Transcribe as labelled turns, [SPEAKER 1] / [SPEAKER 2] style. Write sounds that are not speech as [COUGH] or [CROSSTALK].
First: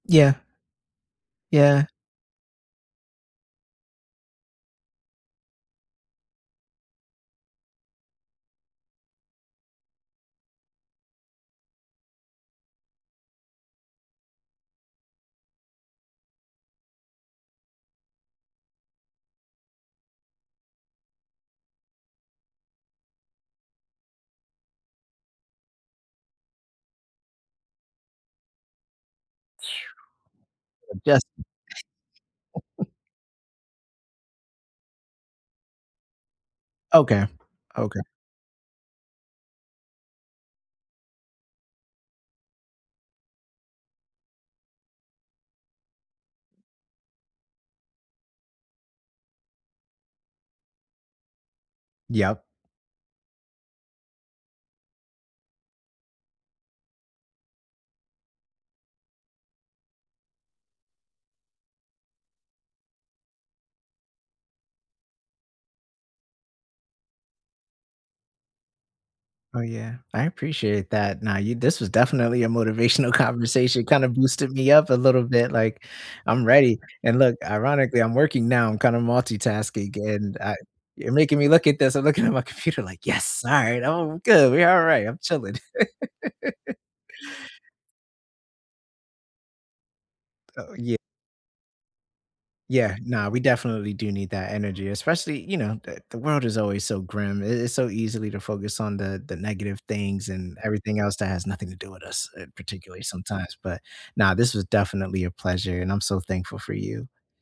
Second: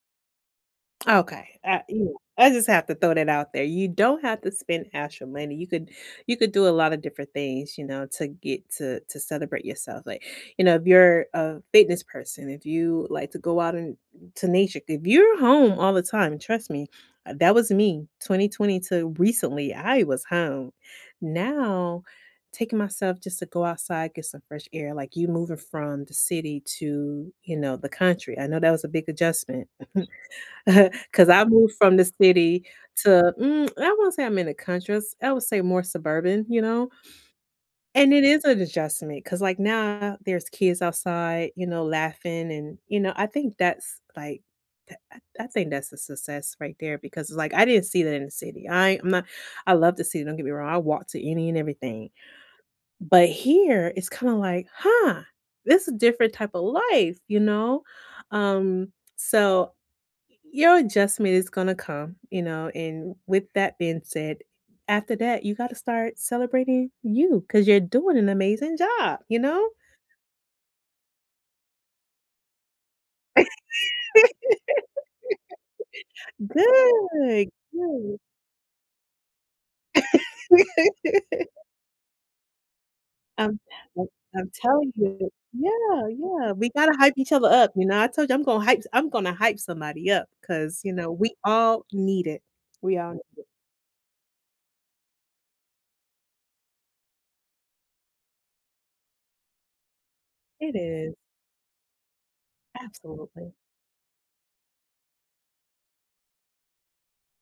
[SPEAKER 1] Yeah.
[SPEAKER 2] Okay. Ah,
[SPEAKER 1] Yeah.
[SPEAKER 2] you know, I just have to throw that out there: You don't have to spend extra money. You could you could do a lotta different things, you know, to get to to celebrate yourself. Like, you know, if you're a fitness person, if you like to go out and n to nature if you're home all the time, trust me, uh, that was me 2020 to recently, I was home. Now, taking myself just to go outside, get some fresh air, like, you moving from the city to, you know, the country, I know that was a big adjustment [CHUCKLES] [LAUGHS] 'cause
[SPEAKER 1] Adjustment?
[SPEAKER 2] I moved from the city
[SPEAKER 1] [CHUCKLES]
[SPEAKER 2] to mm, [TSK] I won't say I'm in a country, just I would say more suburban, you know,
[SPEAKER 1] Okay, okay.
[SPEAKER 2] and it is an adjustment. 'Cause, like, now there's kids outside, you know, laughing and, you know, I think that's, like, uh uh I think that's a success right there because it's, like, I didn't see that in the city. I am a I love the city, don't get me wrong. I walked to any and everything,
[SPEAKER 1] Yeah.
[SPEAKER 2] but here it's kinda, like, "Huh, this is different type of life, you know." Um, so, your adjustment is gonna come, you know, and with that being said, after that, you gotta start celebrating you 'cause you're doing an amazing job, you
[SPEAKER 1] Oh,
[SPEAKER 2] know?
[SPEAKER 1] yeah, I appreciate that. Now you this was definitely a motivational conversation, kind of boosted me up a little bit, like,
[SPEAKER 2] [LAUGHS]
[SPEAKER 1] "I'm ready." And look,
[SPEAKER 2] Good,
[SPEAKER 1] ironically, I'm
[SPEAKER 2] good.
[SPEAKER 1] working now. I'm kinda multitasking and, uh, you're making me
[SPEAKER 2] [LAUGHS]
[SPEAKER 1] look at this. I'm looking at my computer like, "Yes! All
[SPEAKER 2] I'm
[SPEAKER 1] right.
[SPEAKER 2] like,
[SPEAKER 1] Oh,
[SPEAKER 2] I'm
[SPEAKER 1] good, we're all
[SPEAKER 2] telling
[SPEAKER 1] right. I'm
[SPEAKER 2] you
[SPEAKER 1] chilling."
[SPEAKER 2] yeah, yeah. We
[SPEAKER 1] [LAUGHS]
[SPEAKER 2] gotta hype each other up, you know, I told you I'm gonna hype s I'm gonna hype somebody up
[SPEAKER 1] Oh,
[SPEAKER 2] 'cause, you
[SPEAKER 1] yeah.
[SPEAKER 2] know, we all need it.
[SPEAKER 1] Yeah.
[SPEAKER 2] We all need
[SPEAKER 1] Now, we
[SPEAKER 2] it.
[SPEAKER 1] definitely do need that energy, especially, you know, the the world is always so grim. I it's so easily to focus on the the negative things and
[SPEAKER 2] It
[SPEAKER 1] everything else
[SPEAKER 2] is.
[SPEAKER 1] that has nothing to do with us, uh, particularly
[SPEAKER 2] Absolutely.
[SPEAKER 1] sometimes, but now this was definitely a pleasure, and I'm so thankful for you.